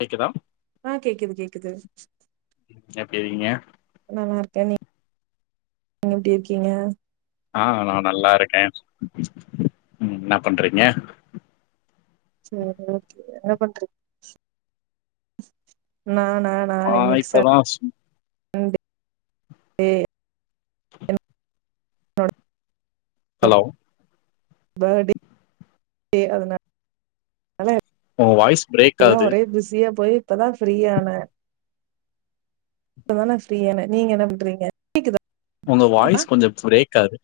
கேக்குதா ஆஹ் கேக்குது கேக்குது செரிங்க நான் நல்லா இருக்கேன் நீ நீங்க எப்படி இருக்கீங்க ஆஹ் நான் நல்லா இருக்கேன் உம் என்ன பண்றீங்க செரி ஓகே என்ன பண்றிங்க நானா ஆஹ் இன்னைக்கு இப்பதான் [unintelligible] [inaudible] தொட ஹலோ பர்டே அதனால உங் வாய்ஸ் பிரேக் ஆகுது அப்பதான் ஃப்ரீயான இப்ப தா ஃப்ரீயான நீங்க என்ன பண்றீங்க கேக்குதா உங்க இப்ப வாய்ஸ் கொஞ்சம் பிரேக்காகுது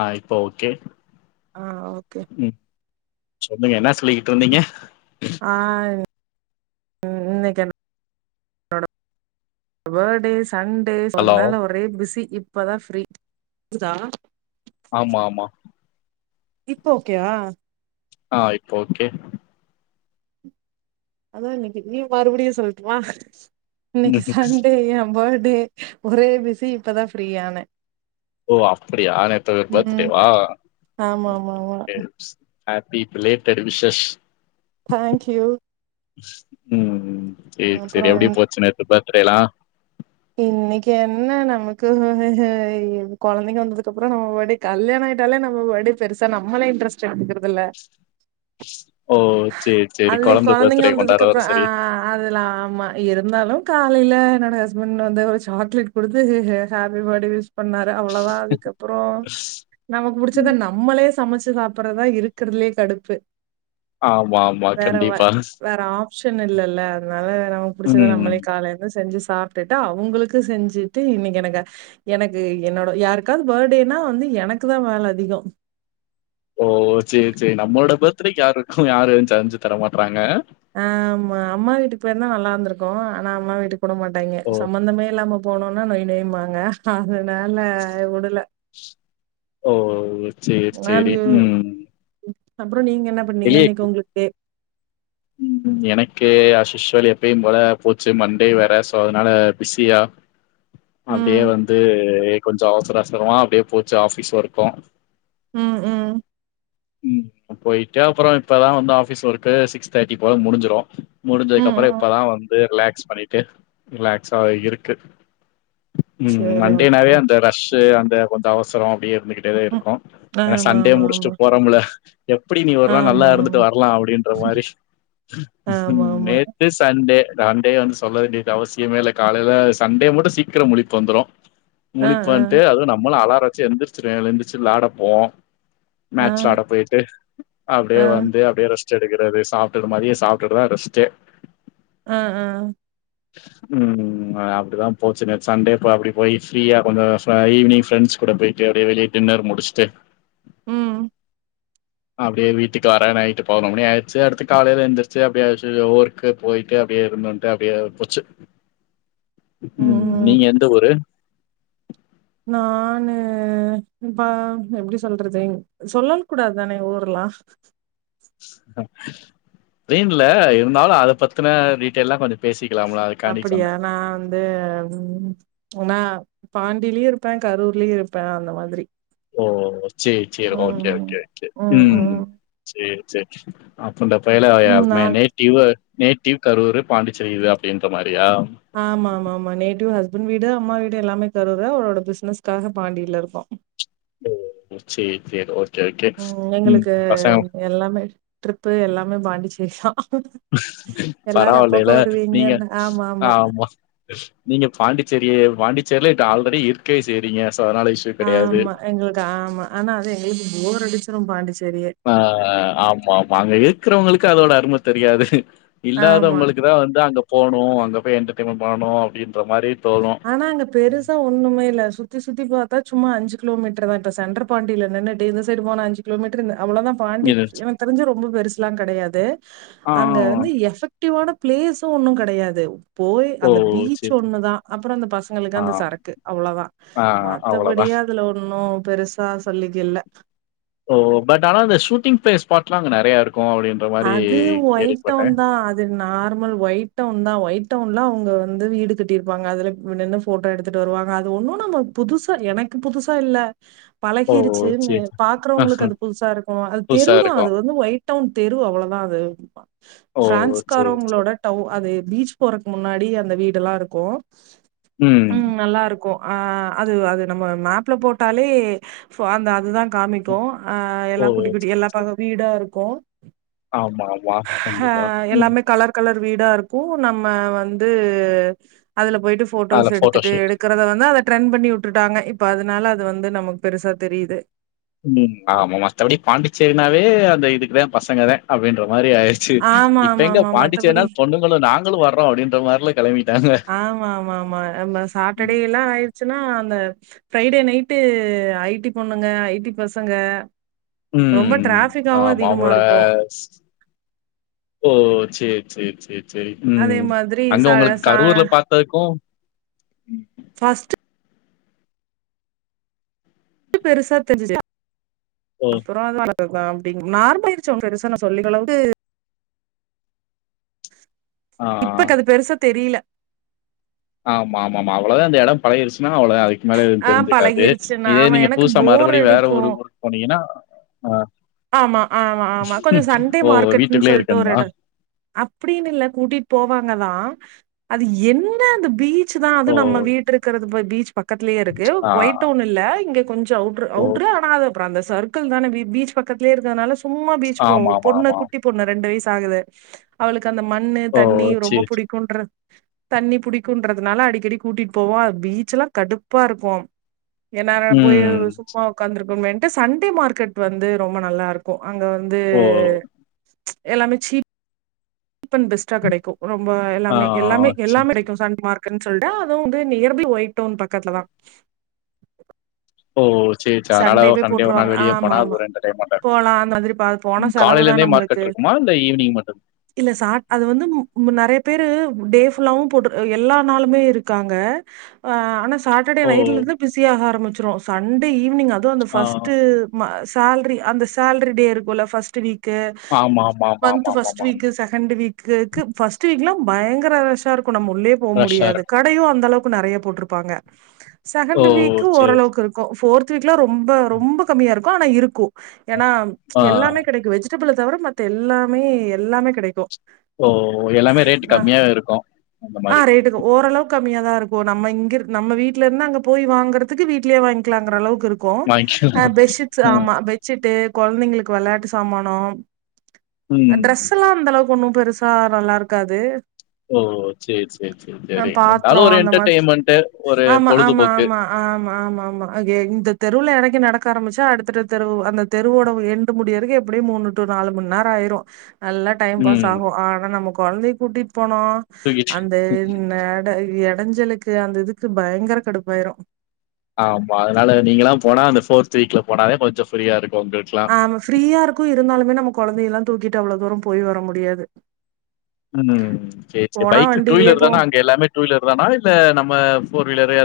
ஆஹ் இப்போ ஓகே ஆஹ் ஓகே ம் சொல்லுங்க என்ன சொல்லிக்கிட்டு இருந்தீங்க ஆஹ் உ இன்னைக்கு என்ன ஃபடே சண்டே ஹலோ சொன்னாலே ஒரே பிஸி ப்பதா ப்ரி கேகுதா ஆமா ஆமா இப்போ ஓகோவா ஆஹ் இப்போ ஓகே அதான் இன்னைக்கு நீ மறுபடியும் சொல்லட்டுமா இன்னைக்கு சண்டே என் பேர்டே ஒரே பிசி இப்பதான் ஃப்ரீயானே ஓ அப்படியா நேத்த ம். பர்த்டேவா ஆமா ஆமா ஆமா happy belated wishes thank you உம் உம் சேரி சேரி எப்படி இன் போச்சு நேத்துப் ப டே லா இன்னைக்கு என்ன நமக்கு கொழந்தைங்க வந்ததுக்கு அப்புறம் நம்ம ஃபடேகல்யாணம் ஆயிட்டாலே நம்ம ஃபடே பெருசா நம்மளே இன்ட்ரெஸ்ட் எடுத்தகறதில்ல ஓ சேரி சேரி அது கொழந்த கொழந்தைங்க பர்த்டே கொண்டாட வந்ததுக்கு வர அப்புறம் சரியா ஆஹ் அதுல்லாம் ஆமா இருந்தாலும் காலையில என்னோட ஹஸ்பண்ட் வந்து ஒரு சாக்லேட் கொடுத்து ஹாப்பி பர்டே விஸ் பண்ணாரு அவ்ளதா அதுக்கப்புறம் நமக்கு புடிச்சத நம்மளே சமைச்சு சாப்பறதா இருக்கறதுலே கடுப்பு ஆமா ஆமா கண்டிப்பா சன் இல்லல்ல அதனால நமக்கு புடிச்சத ம். நம்மலே காலைல செஞ்சு சாப்டிட்டு அவுங்களுக்கு செஞ்சுட்டு இன்னைக்கு எனக்கு எனக்கு என்னோட யாருக்காவது பர்த்டேனா வந்து எனக்கு தான் வேலை அதிகம் ஓ சேரி சேரி நம்மளோட பர்த்டேக்கு யாருக்கும் யாரு செஞ்சு தர மாட்றாங்க ஆஹ் அம்மா வீட்டுக்கு போயிருந்தா நல்லா இருந்திருக்கும் ஆனா அம்மா வீட்டுக்கு கூப்ட மாட்டாங்க ஓ! சம்பந்தமே இல்லாம போனோனா நொய் நொய் பாங்க அது வேல உடல ஓ சேரி சேரி உம் அப்புறம் நீங்க என்ன பண்ணீங்க இன்னைக்கு உங்களுக்கு உம் எனக்கு அஸ்யூஸ்வல் எப்பயும் போல போச்சு மண்டே வேற சோ அதனால பிஸியா அப்டியே ம் வந்து கொஞ்சம் அவசர ஆவசரமா அப்படியே போச்சு ஆபிஸ் ஒர்க்கும் உம் உம் போய்ட்டு அப்புறம் இப்பதான் வந்து ஆபீஸ் ஒர்க் சிக்ஸ் தேர்டி போல முடிஞ்சிரும் முடிஞ்சது ம் அப்புறம் ம் இப்போதான் வந்து ரிலாக்ஸ் பண்ணிட்டு ரிலாக்ஸா இருக்கு ம் சேரி ஓகே மண்டேனாவே அந்த ரஷ் அந் கொஞ்சம் அவசரம் அப்டியே வந்துகிட்டேதான் ம் இருக்கும் ஏன்னா ஆமா சண்டே ஆமா முடிச்சுட்டு போறம்ல எப்டி நீ ஒரு நாள் நல்லா ஆமா இருந்துட்டு ஆமா வரலாம் அப்படின்ற மாரி ஆமா ஆமா ம் ஆமா நேத்து சண் டே சண்டே வந்து சொல்ல வேண்டியது அவசியமே இல்ல காலையில சண்டே மட்டும் சீக்கிரம் முழிப்பு வந்துரும் ஆ முழிப்பு ஆ வந்துட்டு அது நம்மள அலார எந்திரிச்சிடுவேன் எந்திருச்சு விளாடப்போவோம் ஆ மேட்ச் ஆட போயிட்டு ஆ அப்டியே வந்து அப்டியே ரெஸ்ட் செடுகிரதே சாங் திருப்பி மதியம் சாப்டுததான் ரெஸ்டே ஹ ஹ ம் உஹம் அப்படிதான் போச்சு நேத்து சண்டே அப்படி போய் ஃப்ரீயா கொஞ்சம் ஈவினிங் ஃப்ரெண்ட்ஸ் கூட போயிட்டு அப்படியே வெளியே டின்னர் முடிச்சுட்டு ம் அப்டியே வீட்டுக்கு வரேன் நைட்டு பதினொறு மணி ஆயிடுச்சு அடுத்து காலையில எந்திரிச்சி அப்டியே சு ஊர்கு போயிட்டு அப்டியே இருந்துன்ட்டு அப்டியே போச்சு ம் நீங்க எந்த ஊரு நான்னு இப்பா எப்டி சொல்றது சொல்லல் கூடாது தானே ஊரலாம் தென்ல இருந்தாலும் அத பத்தின டீட்டெயல்லாம் கொஞ்சம் பேசிக் அப்டியா நான் வந்து ம் உனா பாண்டிலயும் இருப்பன் கரூர்லயும் இருப்பன் அந்த மாதிரி ஓஹ் சேரி சேரி ஓகே ம் ஓகே ம் ம்ம் ம் சேரி சேப்ஸ் ஆம் கொண்டா பயல ம் மேன் நாள் நைட்டி யுவர் நேட்டிவ் கரூர் பாண்டிச்சேரி இது அப்டின்ற மாரியா ஆமா ஆமா ஆமா நேட்டிவ் ஹஸ்பண்ட் வீடு அம்மா வீடு எல்லாமே கருர் அவரோட பிசினஸ்க்காக பாண்டியில இருக்கோம் ஓ சேரி சேரி ஓ ம் எங்களுக்கு எல்லாமே ட்ரிப்பு எல்லாமே பாண்டிச் இ ஷ்ஷா பரவில்லல நீங்க வருவீங்கன்னு ஆமா ஆமா ஆஹமா நீங்க பாண்டிச்சேரிய பாண்டி செர்லிட் ஆல்ரெடி இருக்கவே செய்றீங்க சோ அதனால இஷ்யூ கெடையாது ஆமா எங்களுக்கு ஆமா ஆனா அது எங்களுக்கு போர் அடிச்சு ரொம்ப அடிச்சு ஆஹ் ஆமா ஆமா அங்க இரு ருக்கிறவங்களுக்கு அதனோட அருமை தெரியாது ஆமா. இல்லாதவங்களுக்கு தான் வந்து அந்த போனும் அங்க போய் என்டர்டெயன்மெண்ட் பண்ணும் அப்டின்ற மாரி தோணு ஆனா அங்க பெருசா ஒண்ணுமே இல்ல சுத்தி சுத்தி பாத்தா சும்மா அஞ்சு கிலோ மீட்டர் தான் இப்ப சென்ரு பாண்டில நின்னுட்டு இந்த சைடு போன அன்சு கிலோமீட்டரு இந்த அவ்ளோதான் பாண்டி இது எனக்கு தெரிஞ்சு ரொம்ப பெருசு எல்லாம் கிடையாது ஆ அங்க ஆ ஆ. வந்து எபக் குட்டிவோட பிளேஸ்சும் ஒன்னும் கிடையாது போய் ஓ அந்த பீச் சேரி ஒண்ணு தான் அப்றோ அந்த பசங்களுக்கு ஆ அந்த சரக்கு அவ்வளவுதான் ஆ அவ்ளோதா மத்தபடியே அதுல ஒண்ணு ஓ பெருசா சொல்லிக் இல்ல ஓ பட் ஆனா அந்த ஷூட்டிங் ஸ்பாட்லாம் அங்க நெறைய இருக்கு அப்டின்ற மாரி அது ஒயிட் கேள்விப்பட்டே டவுன் தான் அது நார்மல் ஒயிட் ஒயிட் டவுன் தான் ஒயிட் டவுன்ல அவங்க வந்து வீடு கட்டியிருப்பாங்க அது நின்னு போட்டோ எடுத்துட்டு வருவாங்க அது ஒன்னும் நம்ம புதுசா எனக்கு புதுசா இல்ல ஓ பழகிருச்சுனு சேரி பாக்குறவுங்களுக்கு அது புதுசா இருக்கும் அது புதுசா தெருதான் இருக்கும். அது வந்து ஒய்ட் அவுன் தெரு அவ்வளவுதான் அது ஓ! சரி, சரி. பிரான்ஸ்காரவுங்களோட டவுன் அது பீச் போற முன்னாடி அந்த வீடுல்லாம் இருக்கும் ம். உம் நல்லா இருக் கோம் அது அது நம்ம மேப்ல போட்டாலே அந்த அதுதான் காமிக்கும் ஆஹ் ஓ! எல்லாம் குட்டி குட்டி சரி, எல்லா சரி. பக்கம் வீடாருக் கும் ஆமா ஆமா கண்டிப்பா எல்லாமே கலர் கலர் வீடா இருக்கும் நம்ம வந்து அதுல போயிட்டு அதுல போட்டோஸ் ஃபோட்டோ எடுத்துட்டு ஷூட். எடுக்கரத வந்து அதை ட்ரென் பண்ணிவுட்டு ட்டாங்க இப்ப அதனால அது வந்து நமக்கு பெருசா தெரியுது உம் ஆமா மதபடி பாண்டிச்சேரினாவே அந்த இதுக்குதான் பசங்க தான் அப்படின்ற மாரி ஆயிடுச்சு ஆமா இப்ப ஆமா எங்க ஆமா மத்தபடி பாண்டிச்சேரினா பொண்ணுங்களும் நாங்களும் வரோம் லும் அப்படின்றமாரில ஆமா ஆமா ஆமா நம்ம சாட்டர்டே ம். எல்லாம் ஆயி ச்சுன்னா அந்த ஃப்ரைடே நைட்டு ஐடி பொண்ணுங்க ஐடி பசங்க ரொம்ப உம் டிராபிக்காவு ஆஹ் அதிகமா மாமுல இருக்கு போச்சி சேரி சேரி சரி உம் அதே மாதிரி அங்க ச உங்களுக்கு ச கரூர்ல பாத்ததுக்கும் ஃபர்ஸ்ட் பெருசா தெரிஞ் ஓ! அப்ரோலா அப்பிடுத்த அப்படிங் நார்ம ஆச்சங்க பெருசா சொல்லிக்கறளவுக்கு ஆ. இப்பக்கு அது பெருசா தெரியல ஆமா ஆமா அவ்வளதான் இந்த இடம் பழகிடிச்சுனா அவ்லோதா மழ எதுவும் ஆ தெரிஞ்சுக்காது பழகிருச்சுன்னா இதே ஆமா நீங்க எனக்கு புதுசா போர் மறுபடியும் வேற அடிக்கு. ஊருக்கு கூப்டு போனீங்கன்னா ஆ ஆமா ஆமா ஆமா கொஞ்சம் சண்டே ஓ! மார்க்கெட்ன்னு வீட்டுக்குள்ளயே சொல்லிட்டு ஒரு இருக்கணுமா? இடம் அப்டின்னு இல்ல கூட்டிட்டு போவாங் வாங்தான் அது என்ன அந்த பீச் பீச்தான் அது ஓ! நம்ம வீட்டுருக்கற பீச் பக்கத்தலயே இருக்கு ஆ ஒயிட் வுன் இல்ல இங்க கொஞ்சம் அவுட் ஓ! அவுட்ரு ஆனா அப்ற அந்த சர்கல் தான பீச் பக்கத்திலய இருக்கிறதுனால சும்மா பீச் போவோம் பொண்ணு ஆமாமாமா. குட்டி பொண்ணு ரெண்டு வயசு ரெண்டுவயசாகுது அவளுக்கு அந்த மண்ணு ஓ! தண்ணி ரொம்ப சரி, சரி. பிடிக்கும்றது தண்ணி புடிக்கும்றதனால அடிக்கடி கூட்டிட்டு போவோம் பீச் எல்லாம் கடுப்பா இருக்கும் என்னல போய் ம். சும்மா உக்காந்துரு சண்டே மார்க்கெட் வந்து ரொம்ப நல்லா இருக்கும் அங்க வந்து ஓ! எல்லாமே சீப் சீப்பன் பெஸ்டா கிடைக்கும் ரொம்ப ஆ எல்லாமே எல்லாமே சரி, எல்லாமே சரி. கிடைக்கும் சண்டே மார்க்ல இருக்கு சொல்லிட்டு அதுவும் வந்து நியர்பைஒயிட் டவுன் பக்கத்துல தான் ஓஓ சண்டேவே போட்டுருவாங்க ஆமா ஆமா ஒரு என்டர்டெயின்மெண்ட்டா இருக்கும். போலாம் மாதிரி பாப்போ ஆன ம் செலவு தான் காலையிலேருந்தே நம்மளுக்கு மார்க்கெட் இருக்குமா? இல்ல ஈவினிங் மட்டும்? இல்ல சா அது வந்து நெறைய நெறைய பேரு டே ஃபுல்லா போட்டு இருப்பாங்க எல்லா நாளுமே இருக்காங்க ஆன சாட்டர்டே ஓ! நைட்ல இருந்து பிசியாக ஆரம்பிச்சு சண் டே ஈவினிங் நீங்க அதொ அந்த ஆ ஃபஸ்ட்டு சேலரி அந்த சேலரி டே இருக்கும்ல first week month first ஆமாமாமாமாமாமா. Week second week first வீக்லாம் பயங்கர ரஷ்ஷா இருக்கு நம்மோ உள்ளே போக ரஷ்ஷா முடியாது இருக்கும். கடையும் அந்த அளவுக்கு நெறைய போட்டிருப்பாங்க ஓ! செகண்ட் வீக் சரி. சரி. ஓரளவுக்கு இருக்கும் போர்த் வீக் கிலோ ரொம்ப ரொம்ப கம்மியா இருக்கு இருக்கும் ஆனா இருக்கும் ஏன்னா ஆ. எல்லாமே கிடைக்கும் வெஜ்ஜி வெஜிடபிள்ள தவிர மத்த எல்லாமே எல்லாமே கிடைக்கும் ஓ எல்லாமே ரேட் கம்மியா இருக்கும் அந்த மாதிரி இப்போ நம்ம இங்க நம்ம வீட்ல இருந்து அங்க போய் வாங்கறதுக்கு வீட்லயே வாங்கி லாங்கிற அளவுக்கு இருக்கு வாங்கிக்கலாம். பெட்ஷீட்ஸ் ஆ. ஆமா பெட்ஷீட்டு கொலைந்தைங்களுக்கு வெளாட்டு சாமானோ ம். ட்ரெஸ்ல்லா அந்த அளவுக்கு ஒண்ணு பெருசா நல்லா இருக்காது ஓ சேரி சேரி சேரி ஆ சேரிங்க பாத்ரோ இருந்தாலு ஒரு அந்த மாதிரி என்டர்டெயின்மென்ட்டு ஒரு ஆமா ஆமா பொழுதுபோக்கு ஆமா ஆமா ஆமா ஆமா அ இந்த தெருவுல எறங்கி நடக்க ஆரமுச்சா அடுத்தடுத்த தெரு அந்த தெருவோட எண்டு முடியறக்கு எப்டியோ மூணு டூ நாலு மணி நேரோ ஆயிரு நல்லா டைம் பாஸ் ம். ஆகும் ஆனா நமக்கு கொழந்தை கூட்டிட் போனோ தூக்கிட்டு அந்த நட எ அடஞ்சலுக்கு அந்த இதுக்கு பயங்கர கடுப்பாயிரும் ஆமா அதனால நீங்க எல்லா போனா அந்த ஃபோர்த் வீக்ல போனா தா கொஞ்ஜோ ஃப்ரீயா இருக்கு ஆமா ஃப்ரீயா இருக்கு இருந்தாலுமே நமக் கொலைந்தையெல்லா தூக்கிட்டு அவ்வளோ தூரம் போய் வர முடியாது ம் சேரி சேரி போனா பைக் டூ வண்டிலயே வீலர் போவோ தானா அங்க எல்லாமே டூ வீலர் தானா இல்ல நம்ம ஃபோர் வீலரே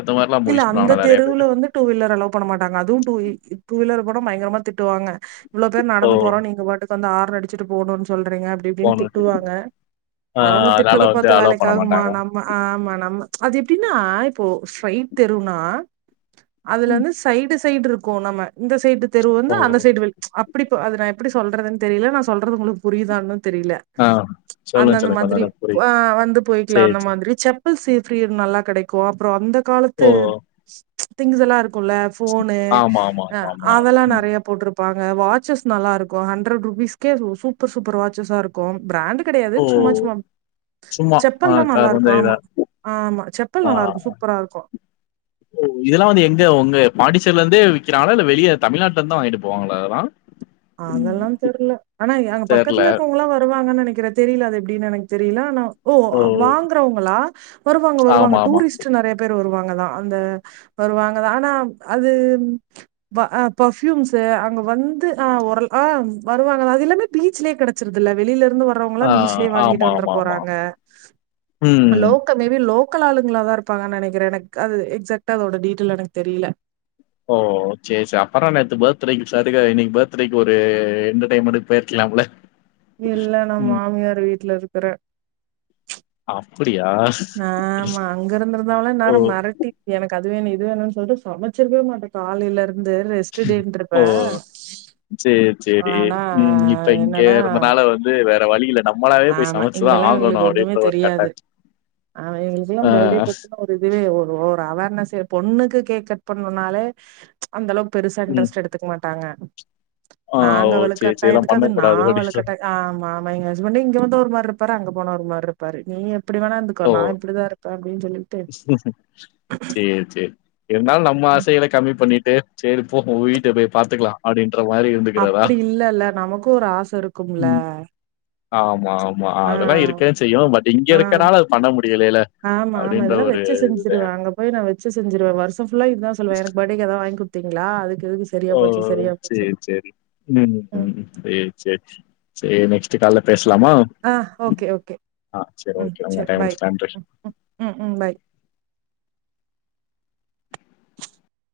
இல்ல அந்த தெருவுல வந்து டூ வீலர் அலோ பண்ண மாட்டாங்க அதுவும் டூ டூ வீலர் கூட பயங்கரமா திட்டுவாங்க இவ்ளோ பேர் ஓ! நடந்து போறோ நீங்க பாட்டுக்கு வந்து ஆர்ன் அடி ச்சிட்டு போனோன்னு சொல் றீங்க அப்டி இப்டினு போனுட்டு. திட்டுவாங்க ஆ அவங்க அதனால திட்டுறத வந்து பாத்து அலோ பண்ண வேலைக்காகுமா மாட்டாங்க. நம்ம ஆமா நம்ம ச்சு அது எப்டின்னா போ ஃபைன் தெருனா அதுல ம். வந்து சைடு சைடு இருக்கோம் நம்ம இந்த சைடு த் தெருவ் வந்து ஓ! அந்த சைடு வழி அப் இப்படிப்ப அது நான் எப்டி சொல்றதுன்னு தெரில நா சொல்றது உங்களுக்கு புரியுதான்னு தெரியல ஆ. சொல்லுங்க, அந்தந்த சொல்லுங்க. கொஞ்சம் மாதிரி நல்லா புரியுது. ஆ வந்து போயிக்கலாம் சரி, அந்த சரி. மாதிரி செப் சேப்ரியர் நல்லா கெடைக்கு அப்புறோ அந்த காலத் ஓ! தேப் ச்சு திங்ஸ்லா இருக் இல்ல ஃபோனு ஆமா, ஆமா, ஆமா, ஆமா. அதெல்லா ம். நறைய போட்ற்ப் ப்பாங்க வாட்சஸ் நல்லா இருக்கு ஹண்ட்ரட் ருபீஸ்கே சூப்பர் சூப்பர் வாட்சஸா இருக்கு பிராண்டு கெடையாது ஓ! சும்மா சும்மா சும்மா ஆ செப்பெல்லா க நல்லா கொஞ்ச இருக்கு இதா ஆமா ஆமா செப்பல் நல்லா இருக்கு சூப்பரா இருக்கு ஓ இதல்ல வந்து எங்க உங்க பாண்டிசேரில இருந்தே விக்கிறாங்களா இல்ல வெளிய தமிழ்நாட்டுல இருந்தான் வாங்கிட்டு போவாங்களா இதெல்லாம் அதெல்லாம் தெரியல ஆனா அங்க தெர்ல பக்கத்துல இருக்கவங்களாம் வருவாங்கன்னு நினைக் கிற தெரியல அது எப்படின்னு எனக்கு தெரியல ஆனா ஓ வாங்கறவங்களா வருவாங்க வருவாங்க ஆமா ஆமா டூரிஸ்ட் நறைய பேர் வருவாங்க அந்த வருவங்க ஆனா அது ஆ பர்பூயூம்ஸ் அங்க வந்து ஆஹ்ர வருவாங்க அது இல்லாமே பீச்சலயே கிடைச்சறதுல்ல வெளியில இருந்து வர்றவங்க ஆ பீச்லே வாங்கிட்டு ஆமா வந்து ஆமா ஆமா போறாங்க ம் லோக்க மேபி லோக்கல ஆளு உங்களா தான் இருப்பாங்க நினைக்றன் எனக்கு அது எக்ஸக்ட்டா அதோட டீட்டெயல் எனக்கு தெரில ஓ சேர் சேரி அப்பனா நேத்து பர்த்டேக்கு சாரி தான் இன்னைக்கு பர்த்டேக்கு ஒரு என்டர்டமெண்ட்க்கு போயிருக்கலாம்ல இல்ல நா ம் மாமியார் வீட்டுல இருக் ற ச்ச ஆஹ் ஆமா அங்க இருந்திருந்தாலும் ஓ இந்நேரம் மெரட்டி எனக்கு அது அது வேணம் இது வேணும் சொல்லிட்டு சமைச்சிருக்கவே மாட்டன் காலையில இருந்து வந்த ரெஸ்ட்டே இருப்ப செரி உம் இப்ப இங்க இருந்தனால வந்து வேற வழி இல்ல நம்மளாவே போய் ஆமா சமைச்சுதா இங்கெல்லாம் ஆகணு இதுங்களுக்கு ஒண்ணுமே அப்டின்ற ஒரு தெரியாது கட்டாய ஆமா ஆ எங்களுக்குெல்லாம் பர்த்டே ப ஒரு இதுவே அவ என்ன சரி பொண்ணுக்கு கேக் கட் பண்ணும்னாலே அந்த அளவுக்கு பெருசா ம் இன்ரஸ்ட் எத்துக்க மாட் ட்டாங்க ஆ ஓ நாங்க சேரி சேரி இதெல்லா வழுக்கட்டாயதுக்கு அது பண்ணக்கூடாது நான் அப்டின்ற வழுக்கட்ட ஆமாமாங்க ங்க வந்து ஒரு மார் பாரு அங்க போன ஒரு மார் இருப்பாரு நீ எப்படி வேணா இருந்துக்கோ நா இப்படி தான் இரு செரி செரி இருந்தலும் நம்ம ஆசைகள கம்மி பண்ணிட்டு சரி போ உ வீட்டு போய் பாத்துக்கலாம் அப்படின்னு அப்படி இல்ல இல்ல நமக்கும் ஒரு ஆச இருக்கும்ல ம். ஆமா ஆமா ஆ அதெல்லாம் இருக்கன்னு செய்யும் பட் இங்க இருக்கனால அது பண்ண முடியலல்ல இதெல்லாம் வச்சு செஞ்சிருவேன் அங்க போய் நான் வச்சு செஞ்சிருவேன் வருஷம் ல்லா இதான் சொல்வேன் என பர்டேக்கு எதாவது வாங்கி குத் ங்களா அது ஓ செரி செரி ம் ம் செரி செரி செரி கால்ல பேசு ஆஹ ஓகே ஓகே சரி ம் ஓகே. உங்க சரி டைம் பாய் முடிச்சு நன்றி. உம் ம் ம் உம் பாய்